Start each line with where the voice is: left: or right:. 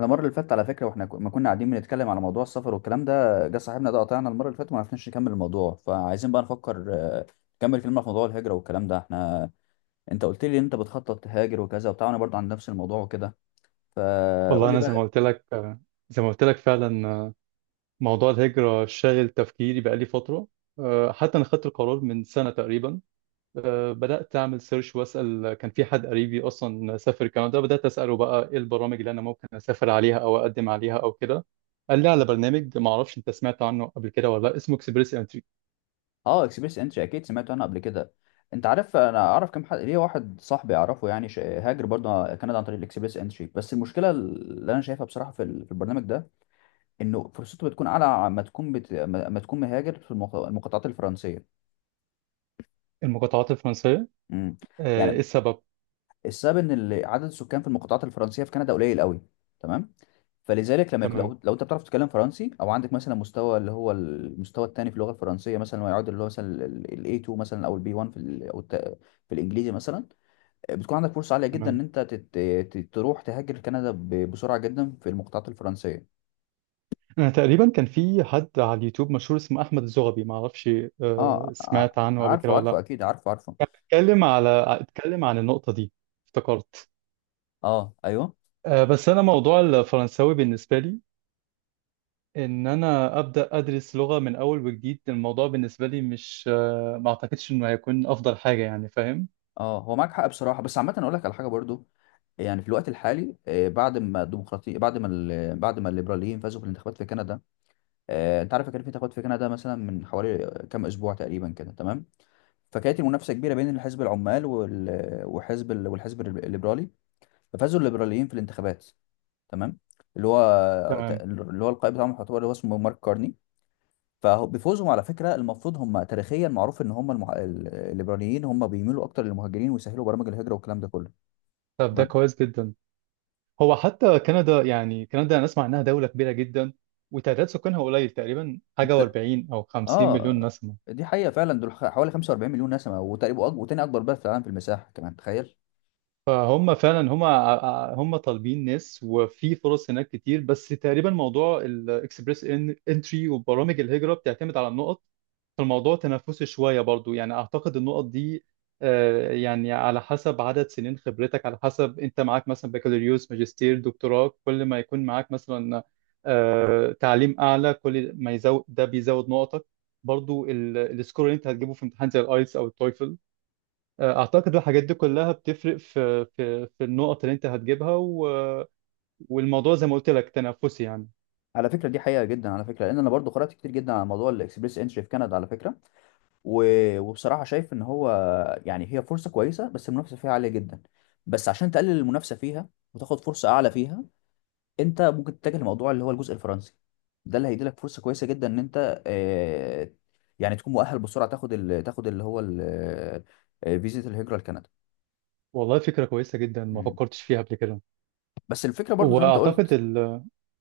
left: انا المره اللي فاتت على فكره واحنا ما كنا قاعدين بنتكلم على موضوع السفر والكلام ده جه صاحبنا ده قطعنا المره اللي فاتت وما عرفناش نكمل الموضوع، فعايزين بقى نفكر، نكمل كلمه في موضوع الهجره والكلام ده. احنا انت قلت لي انت بتخطط تهاجر وكذا وبتاع، وانا برضه عند نفس الموضوع وكده،
right: والله
left: فقول لي
right: انا
left: بقى.
right: زي ما قلت لك فعلا، موضوع الهجره شاغل تفكيري بقالي فتره. حتى انا خدت القرار من سنه تقريبا. بدات اعمل سيرش واسال، كان في حد قريبي اصلا سافر كندا. بدات اساله بقى ايه البرامج اللي انا ممكن اسافر عليها او اقدم عليها او كده. قال لي على برنامج، ما اعرفش انت سمعت عنه قبل كده ولا لا، اسمه اكسبريس انتري.
left: اه، اكسبيرينس انتري اكيد سمعت عنها قبل كده. انت عارف انا اعرف كم حد ليه؟ واحد صاحبي اعرفه يعني هاجر برضه كندا عن طريق الاكسبريس انتري. بس المشكله اللي انا شايفها بصراحه في في البرنامج ده انه فرصته بتكون اعلى ما تكون بت... ما ما تكون مهاجر في المقاطعات الفرنسيه.
right: المقاطعات الفرنسيه.
left: امم
right: ايه
left: يعني
right: السبب؟
left: السبب ان عدد السكان في المقاطعات الفرنسيه في كندا قليل قوي. تمام. فلذلك لما يكون
right: تمام،
left: لو انت بتعرف تتكلم فرنسي او عندك مثلا مستوى اللي هو المستوى الثاني في اللغه الفرنسيه مثلا، ويعود اللي هو مثلا ال A2 مثلا او ال B1 في في الانجليزي مثلا، بتكون عندك فرصه عاليه جدا ان
right: تمام.
left: انت تروح تهاجر كندا بسرعه جدا في المقاطعات الفرنسيه.
right: انا تقريبا كان في حد على اليوتيوب مشهور اسمه احمد الزغبي، ما اعرفش
left: اه ع-
right: سمعت عنه قبل كده
left: عارفه
right: ولا
left: عارفه
right: لا.
left: اكيد عارفه عارفه.
right: اتكلم على اتكلم عن النقطة دي. افتكرت.
left: اه ايوه.
right: بس انا موضوع الفرنساوي بالنسبة لي، ان انا ابدا ادرس لغة من اول وجديد، الموضوع بالنسبة لي مش ما اعتقدش انه هيكون افضل حاجة، يعني فاهم.
left: اه هو معاك حق بصراحه، بس عامه اقول لك على حاجه برضو. يعني في الوقت الحالي، بعد ما الديمقراطية، بعد ما بعد ما الليبراليين فازوا في الانتخابات في كندا، انت عارف كان في انتخابات في كندا مثلا من حوالي كام اسبوع تقريبا كده. تمام. فكانت المنافسه كبيره بين الحزب العمال وحزب والحزب الليبرالي. ففازوا الليبراليين في الانتخابات. تمام. اللي هو
right: تمام.
left: اللي هو القائد بتاعهم يعتبر اللي هو اسمه مارك كارني. فبفوزهم على فكره المفروض هم تاريخيا معروف ان هم الليبراليين هم بيميلوا اكتر للمهاجرين ويسهلوا برامج الهجره والكلام ده كله.
right: طب ده
left: تمام.
right: كويس جدا. هو حتى كندا، يعني كندا انا اسمع انها دولة كبيرة جدا وتعداد سكانها قليل، تقريبا حاجة
left: انت
right: و40 او 50 مليون
left: اه،
right: نسمة.
left: دي حقيقة فعلا دول حوالي 45 مليون نسمة، وتقريبا وتاني أكبر بلد في العالم في المساحة كمان، تخيل.
right: فهم فعلا هم طالبين ناس، وفي فرص هناك كتير. بس تقريبا موضوع الاكسبريس انتري وبرامج الهجرة بتعتمد على النقط. فالموضوع تنافسي شوية برضو، يعني أعتقد النقط دي يعني على حسب عدد سنين خبرتك، على حسب أنت معاك مثلا بكالوريوس ماجستير دكتوراه، كل ما يكون معاك مثلا تعليم أعلى كل ما يزود، ده بيزود نقطك. برضو السكور اللي أنت هتجيبه في امتحان زي الآيلتس أو التويفل، اعتقد الحاجات دي كلها بتفرق في النقط اللي انت هتجيبها والموضوع زي ما قلت لك تنافسي يعني.
left: على فكرة دي حقيقة جدا على فكرة، لأن أنا برضو قرأت كتير جدا على موضوع الإكسبريس إنتري في كندا على فكرة. و... وبصراحة شايف إن هو يعني هي فرصة كويسة، بس المنافسة فيها عالية جدا. بس عشان تقلل المنافسة فيها وتاخد فرصة أعلى فيها، أنت ممكن تتجه لموضوع اللي هو الجزء الفرنسي. ده اللي هيديلك فرصة كويسة جدا إن أنت، يعني تكون مؤهل بسرعة تاخد تاخد اللي هو ال... آه، فيزيت الهجرة لكندا.
right: والله فكره كويسه جدا، ما
left: مم.
right: فكرتش فيها قبل كده.
left: بس الفكره برضو زي ما انت
right: واعتقد
left: قلت،
right: ال...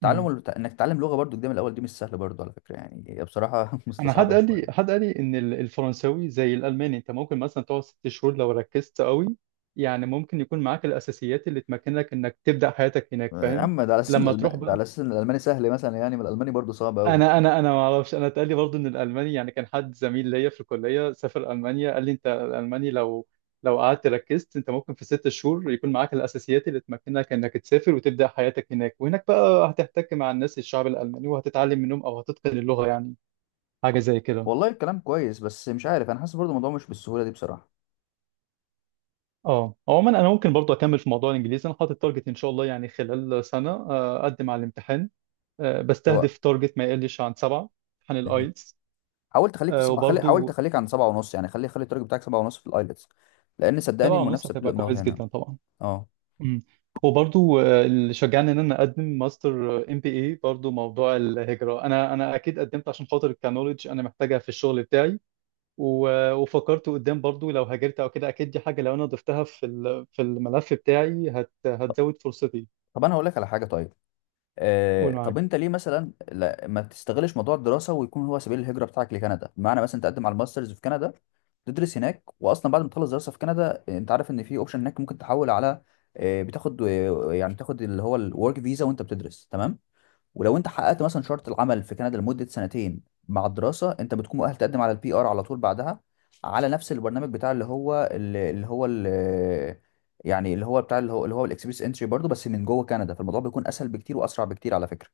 left: تعلم
right: مم.
left: انك تتعلم لغه برضو جديده من الاول دي مش سهله برضو على فكره، يعني هي بصراحه
right: انا حد
left: مستصعبه
right: قال لي
left: شويه.
right: حد قال لي ان الفرنساوي زي الالماني، انت ممكن مثلا تقعد 6 شهور لو ركزت قوي، يعني ممكن يكون معاك الاساسيات اللي تمكنك انك تبدا حياتك هناك،
left: يا
right: فاهم.
left: عم ده على اساس
right: لما تروح
left: ده
right: بقى،
left: على اساس ان الالماني سهل مثلا، يعني ما الالماني برضو صعب قوي.
right: انا ما اعرفش، انا اتقال لي برضه ان الالماني، يعني كان حد زميل ليا في الكليه سافر المانيا قال لي انت الالماني لو قعدت ركزت انت ممكن في 6 شهور يكون معاك الاساسيات اللي تمكنك انك تسافر وتبدا حياتك هناك، وهناك بقى هتحتك مع الناس الشعب الالماني وهتتعلم منهم او هتتقن اللغه، يعني حاجه زي كده.
left: والله الكلام كويس، بس مش عارف انا حاسس برضو الموضوع مش بالسهوله دي بصراحه.
right: اه، عموما انا ممكن برضه اكمل في موضوع الانجليزي. انا حاطط تارجت ان شاء الله، يعني خلال سنه اقدم على الامتحان.
left: هو
right: بستهدف تارجت ما يقلش عن 7، امتحان
left: مهم.
right: الايلتس.
left: حاولت
right: وبرضه
left: اخليك عند سبعه ونص يعني، خلي التارجت بتاعك سبعه ونص في الايلتس، لان صدقني
right: 7.5
left: المنافسه بتبدا
right: هتبقى
left: من اول
right: كويس
left: هنا.
right: جدا طبعا.
left: اه.
right: مم. وبرضو اللي شجعني ان انا اقدم ماستر ام بي اي برضو موضوع الهجره. انا اكيد قدمت عشان خاطر الكنولج انا محتاجها في الشغل بتاعي. وفكرت قدام برضو، لو هاجرت او كده اكيد دي حاجه لو انا ضفتها في في الملف بتاعي هت
left: طب
right: هتزود فرصتي.
left: طب انا هقول لك على حاجه. طيب،
right: قول
left: طب
right: معاك.
left: انت ليه مثلا لا ما تستغلش موضوع الدراسه ويكون هو سبيل الهجره بتاعك لكندا، بمعنى مثلا تقدم على الماسترز في كندا، تدرس هناك. واصلا بعد ما تخلص دراسه في كندا، انت عارف ان في اوبشن هناك ممكن تحول على، بتاخد، يعني تاخد اللي هو الورك فيزا وانت بتدرس. تمام. ولو انت حققت مثلا شرط العمل في كندا لمده سنتين مع الدراسه، انت بتكون مؤهل تقدم على البي ار على طول بعدها، على نفس البرنامج بتاع اللي هو اللي اللي هو اللي يعني اللي هو بتاع اللي هو اللي هو الاكسبريس انتري برضه، بس من جوه كندا فالموضوع بيكون اسهل بكتير واسرع بكتير على فكره.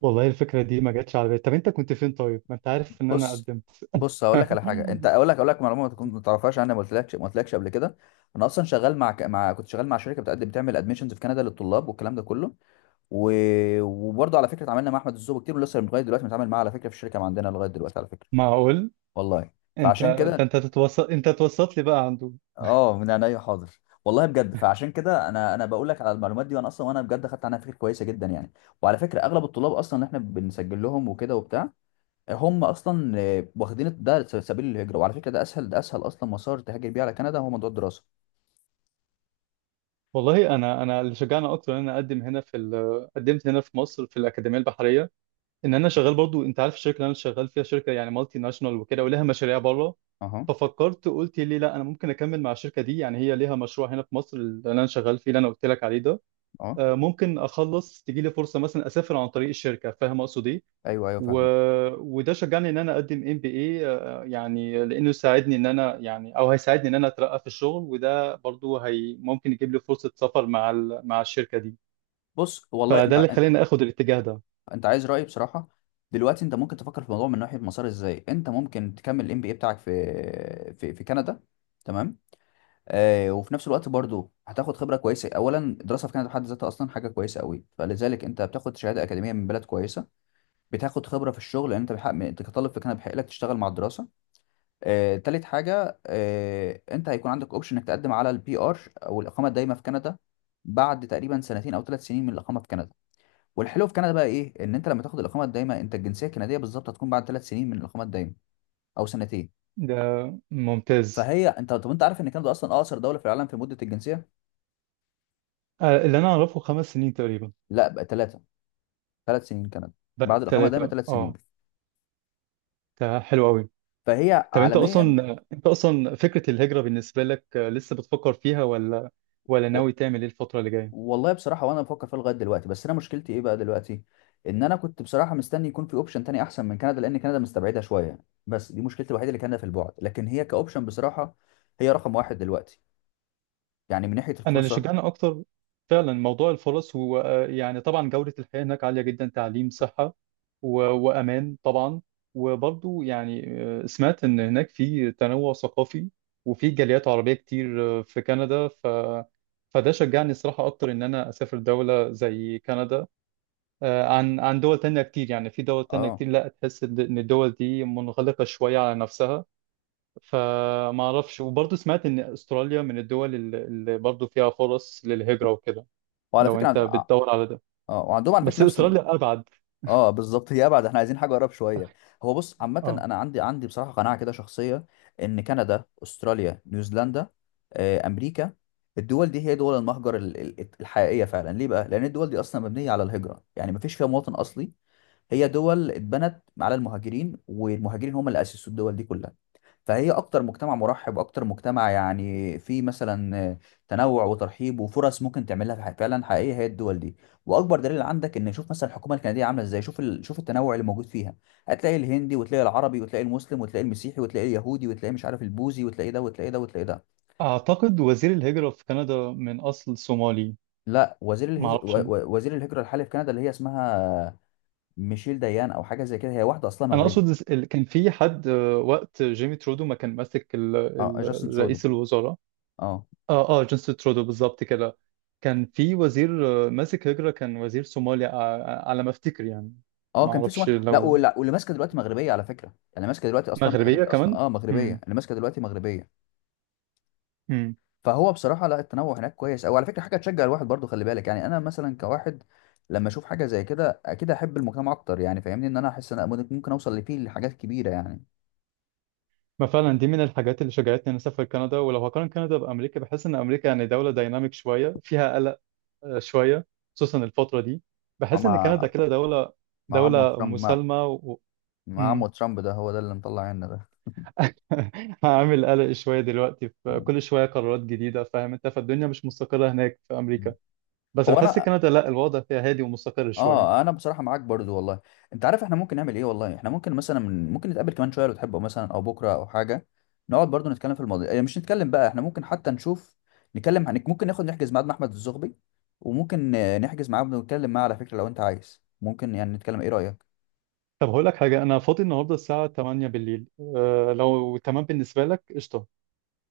right: والله الفكره دي ما جاتش على بالي. طب انت كنت فين؟ طيب ما انت عارف ان انا
left: بص
right: قدمت.
left: بص هقول لك على حاجه. انت اقول لك معلومه ما تكون ما تعرفهاش، انا ما قلتلكش قبل كده. انا اصلا شغال مع كنت شغال مع شركه بتعمل ادميشنز في كندا للطلاب والكلام ده كله. و... وبرضه على فكره اتعاملنا مع احمد الزوبي كتير، ولسه لغايه دلوقتي بنتعامل معاه على فكره في الشركه ما عندنا لغايه دلوقتي على فكره.
right: معقول.
left: والله.
right: انت،
left: فعشان
right: ده
left: كده
right: انت تتوسط، انت توسط لي بقى عنده.
left: اه، من عينيا حاضر والله بجد. فعشان كده انا بقول لك على المعلومات دي، وانا اصلا وانا بجد خدت عنها فكره كويسه جدا يعني. وعلى فكره اغلب الطلاب اصلا اللي احنا بنسجل لهم وكده وبتاع، هم اصلا، واخدين ده سبيل الهجره. وعلى فكره ده اسهل اصلا مسار تهاجر بيه على كندا هو موضوع الدراسه.
right: والله انا اللي شجعني اكتر ان انا اقدم هنا في قدمت هنا في مصر في الاكاديميه البحريه، ان انا شغال برضو. انت عارف الشركه اللي انا شغال فيها شركه يعني مالتي ناشونال وكده، ولها مشاريع بره.
left: اها.
right: ففكرت قلت ليه لا، انا ممكن اكمل مع الشركه دي، يعني هي ليها مشروع هنا في مصر اللي انا شغال فيه اللي انا قلت لك عليه ده.
left: اه
right: ممكن اخلص تجي لي فرصه مثلا اسافر عن طريق الشركه، فاهم اقصد ايه.
left: ايوه،
right: و...
left: فاهمك.
right: وده شجعني ان انا اقدم ام بي اي، يعني لانه ساعدني ان انا، يعني او هيساعدني ان انا اترقى في الشغل، وده برضو هي ممكن يجيب لي فرصة سفر مع مع الشركة دي.
left: بص والله
right: فده
left: انت
right: اللي خلاني اخد الاتجاه ده.
left: انت عايز رايي بصراحه؟ دلوقتي انت ممكن تفكر في الموضوع من ناحيه مسار ازاي انت ممكن تكمل الام بي اي بتاعك في كندا. تمام. وفي نفس الوقت برضو هتاخد خبره كويسه. اولا الدراسه في كندا بحد ذاتها اصلا حاجه كويسه قوي، فلذلك انت بتاخد شهاده اكاديميه من بلد كويسه. بتاخد خبره في الشغل لان انت بحق انت كطالب في كندا بيحق لك تشتغل مع الدراسه. تالت حاجه انت هيكون عندك اوبشن انك تقدم على البي ار او الاقامه الدائمه في كندا بعد تقريبا سنتين او ثلاث سنين من الاقامه في كندا. والحلو في كندا بقى ايه؟ ان انت لما تاخد الاقامه الدائمه، انت الجنسيه الكنديه بالظبط هتكون بعد ثلاث سنين من الاقامه الدائمه او سنتين.
right: ده ممتاز.
left: فهي انت، طب انت عارف ان كندا اصلا اقصر دوله في العالم في مده الجنسيه؟
right: اللي انا اعرفه 5 سنين تقريبا.
left: لا بقى ثلاثه، ثلاث سنين كندا،
right: بقت
left: بعد الاقامه دايما
right: 3
left: ثلاث سنين.
right: اه. ده حلو قوي.
left: فهي
right: طب انت
left: عالميا.
right: اصلا، فكرة الهجرة بالنسبة لك لسه بتفكر فيها ولا، ولا
left: و...
right: ناوي تعمل ايه الفترة اللي جاية؟
left: والله بصراحه وانا بفكر فيها لغايه دلوقتي، بس انا مشكلتي ايه بقى دلوقتي؟ ان انا كنت بصراحه مستني يكون في اوبشن تاني احسن من كندا، لان كندا مستبعدها شويه. بس دي مشكلتي الوحيده، اللي كندا في البعد، لكن هي كاوبشن بصراحه هي رقم واحد دلوقتي يعني من ناحيه
right: انا اللي
left: الفرصه.
right: شجعني اكتر فعلا موضوع الفرص. هو يعني طبعا جودة الحياة هناك عالية جدا، تعليم، صحة، وامان طبعا. وبرضو يعني سمعت ان هناك في تنوع ثقافي وفي جاليات عربية كتير في كندا. فده شجعني الصراحة أكتر إن أنا أسافر دولة زي كندا عن دول تانية كتير، يعني في دول تانية
left: اه.
right: كتير لا، تحس إن الدول دي منغلقة شوية على نفسها. فما اعرفش، وبرضه سمعت ان استراليا من الدول اللي برضه فيها فرص للهجرة وكده، لو انت
left: اه.
right: بتدور على ده،
left: آه. وعندهم على
right: بس
left: فكره نفس.
right: استراليا ابعد.
left: اه بالظبط، هي ابعد، احنا عايزين حاجه اقرب شويه. هو بص عامه
right: اه،
left: انا عندي بصراحه قناعه كده شخصيه، ان كندا، استراليا، نيوزيلندا، امريكا، الدول دي هي دول المهجر الحقيقيه فعلا. ليه بقى؟ لان الدول دي اصلا مبنيه على الهجره يعني مفيش فيها مواطن اصلي. هي دول اتبنت على المهاجرين، والمهاجرين هم اللي اسسوا الدول دي كلها. فهي اكتر مجتمع مرحب، اكتر مجتمع يعني فيه مثلا تنوع وترحيب وفرص ممكن تعملها فعلا حقيقيه هي الدول دي. واكبر دليل عندك ان شوف مثلا الحكومه الكنديه عامله ازاي، شوف شوف التنوع اللي موجود فيها. هتلاقي الهندي وتلاقي العربي وتلاقي المسلم وتلاقي المسيحي وتلاقي اليهودي وتلاقي مش عارف البوذي، وتلاقي ده.
right: اعتقد وزير الهجرة في كندا من اصل صومالي.
left: لا، وزير
right: ما
left: الهز... و...
right: اعرفش،
left: و- وزير الهجره الحالي في كندا اللي هي اسمها ميشيل ديان او حاجه زي كده، هي واحده اصلها
right: انا
left: مغربي.
right: اقصد كان في حد وقت جيمي ترودو ما كان ماسك
left: اه جاستن ترودو.
right: رئيس الوزراء.
left: اه
right: اه جيمس ترودو بالظبط كده، كان في وزير ماسك هجرة، كان وزير صومالي، على ما افتكر يعني.
left: اه
right: ما
left: كان في
right: اعرفش
left: سومال لا
right: لو
left: ولا واللي ماسكه دلوقتي مغربيه على فكره. اللي ماسكه دلوقتي اصلا
right: مغربية
left: مغربي، اصلا
right: كمان.
left: اه مغربيه،
right: امم.
left: اللي ماسكه دلوقتي مغربيه. فهو بصراحه لا، التنوع هناك كويس، او على فكره حاجه تشجع الواحد برضو. خلي بالك يعني انا مثلا كواحد لما اشوف حاجه زي كده اكيد احب المجتمع اكتر، يعني فاهمني ان انا احس ان أنا ممكن اوصل لفيه لحاجات كبيره يعني.
right: ما فعلا دي من الحاجات اللي شجعتني اني اسافر كندا. ولو هقارن كندا بامريكا بحس ان امريكا يعني دوله دايناميك شويه، فيها قلق شويه، خصوصا الفتره دي.
left: مع
right: بحس ان كندا كده
left: مع عمو
right: دوله
left: ترامب مع
right: مسالمه
left: مع عمو
right: مم.
left: ترامب ده هو ده اللي مطلع عنا ده.
right: هعمل قلق شويه دلوقتي، في كل شويه قرارات جديده، فاهم انت، فالدنيا مش مستقره هناك في امريكا.
left: مم.
right: بس
left: هو
right: بحس
left: انا،
right: كندا لا، الوضع فيها هادي ومستقر شويه.
left: اه انا بصراحه معاك برضو والله. انت عارف احنا ممكن نعمل ايه والله؟ احنا ممكن مثلا ممكن نتقابل كمان شويه لو تحب، او مثلا او بكره او حاجه، نقعد برضو نتكلم في الموضوع، إيه، مش نتكلم بقى، احنا ممكن حتى نشوف نتكلم عن، ممكن نحجز ميعاد مع احمد الزغبي، وممكن نحجز معاه ونتكلم معاه على فكره لو انت عايز ممكن، يعني نتكلم، ايه رايك؟
right: طب هقول لك حاجه، انا فاضي النهارده الساعه 8 بالليل. أه لو تمام بالنسبه لك قشطه.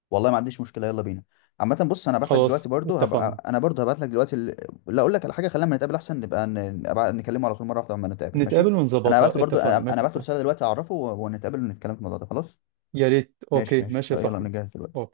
left: والله ما عنديش مشكله، يلا بينا. عامه بص انا هبعت لك دلوقتي
right: خلاص
left: برضو،
right: اتفقنا.
left: هبقى انا برضو هبعت لك دلوقتي ال... لا اقول لك على حاجه، خلينا أما نتقابل احسن، نبقى نكلمه على طول مره واحده لما نتقابل ماشي.
right: نتقابل
left: انا هبعت له
right: ونظبطها،
left: برضو
right: اتفقنا
left: انا
right: ماشي
left: أنا
right: يا
left: هبعت له
right: صاحبي.
left: رساله دلوقتي اعرفه ونتقابل ونتكلم في الموضوع ده خلاص.
right: يا ريت،
left: ماشي
right: اوكي
left: ماشي
right: ماشي يا
left: يلا
right: صاحبي.
left: نجهز دلوقتي.
right: أوكي.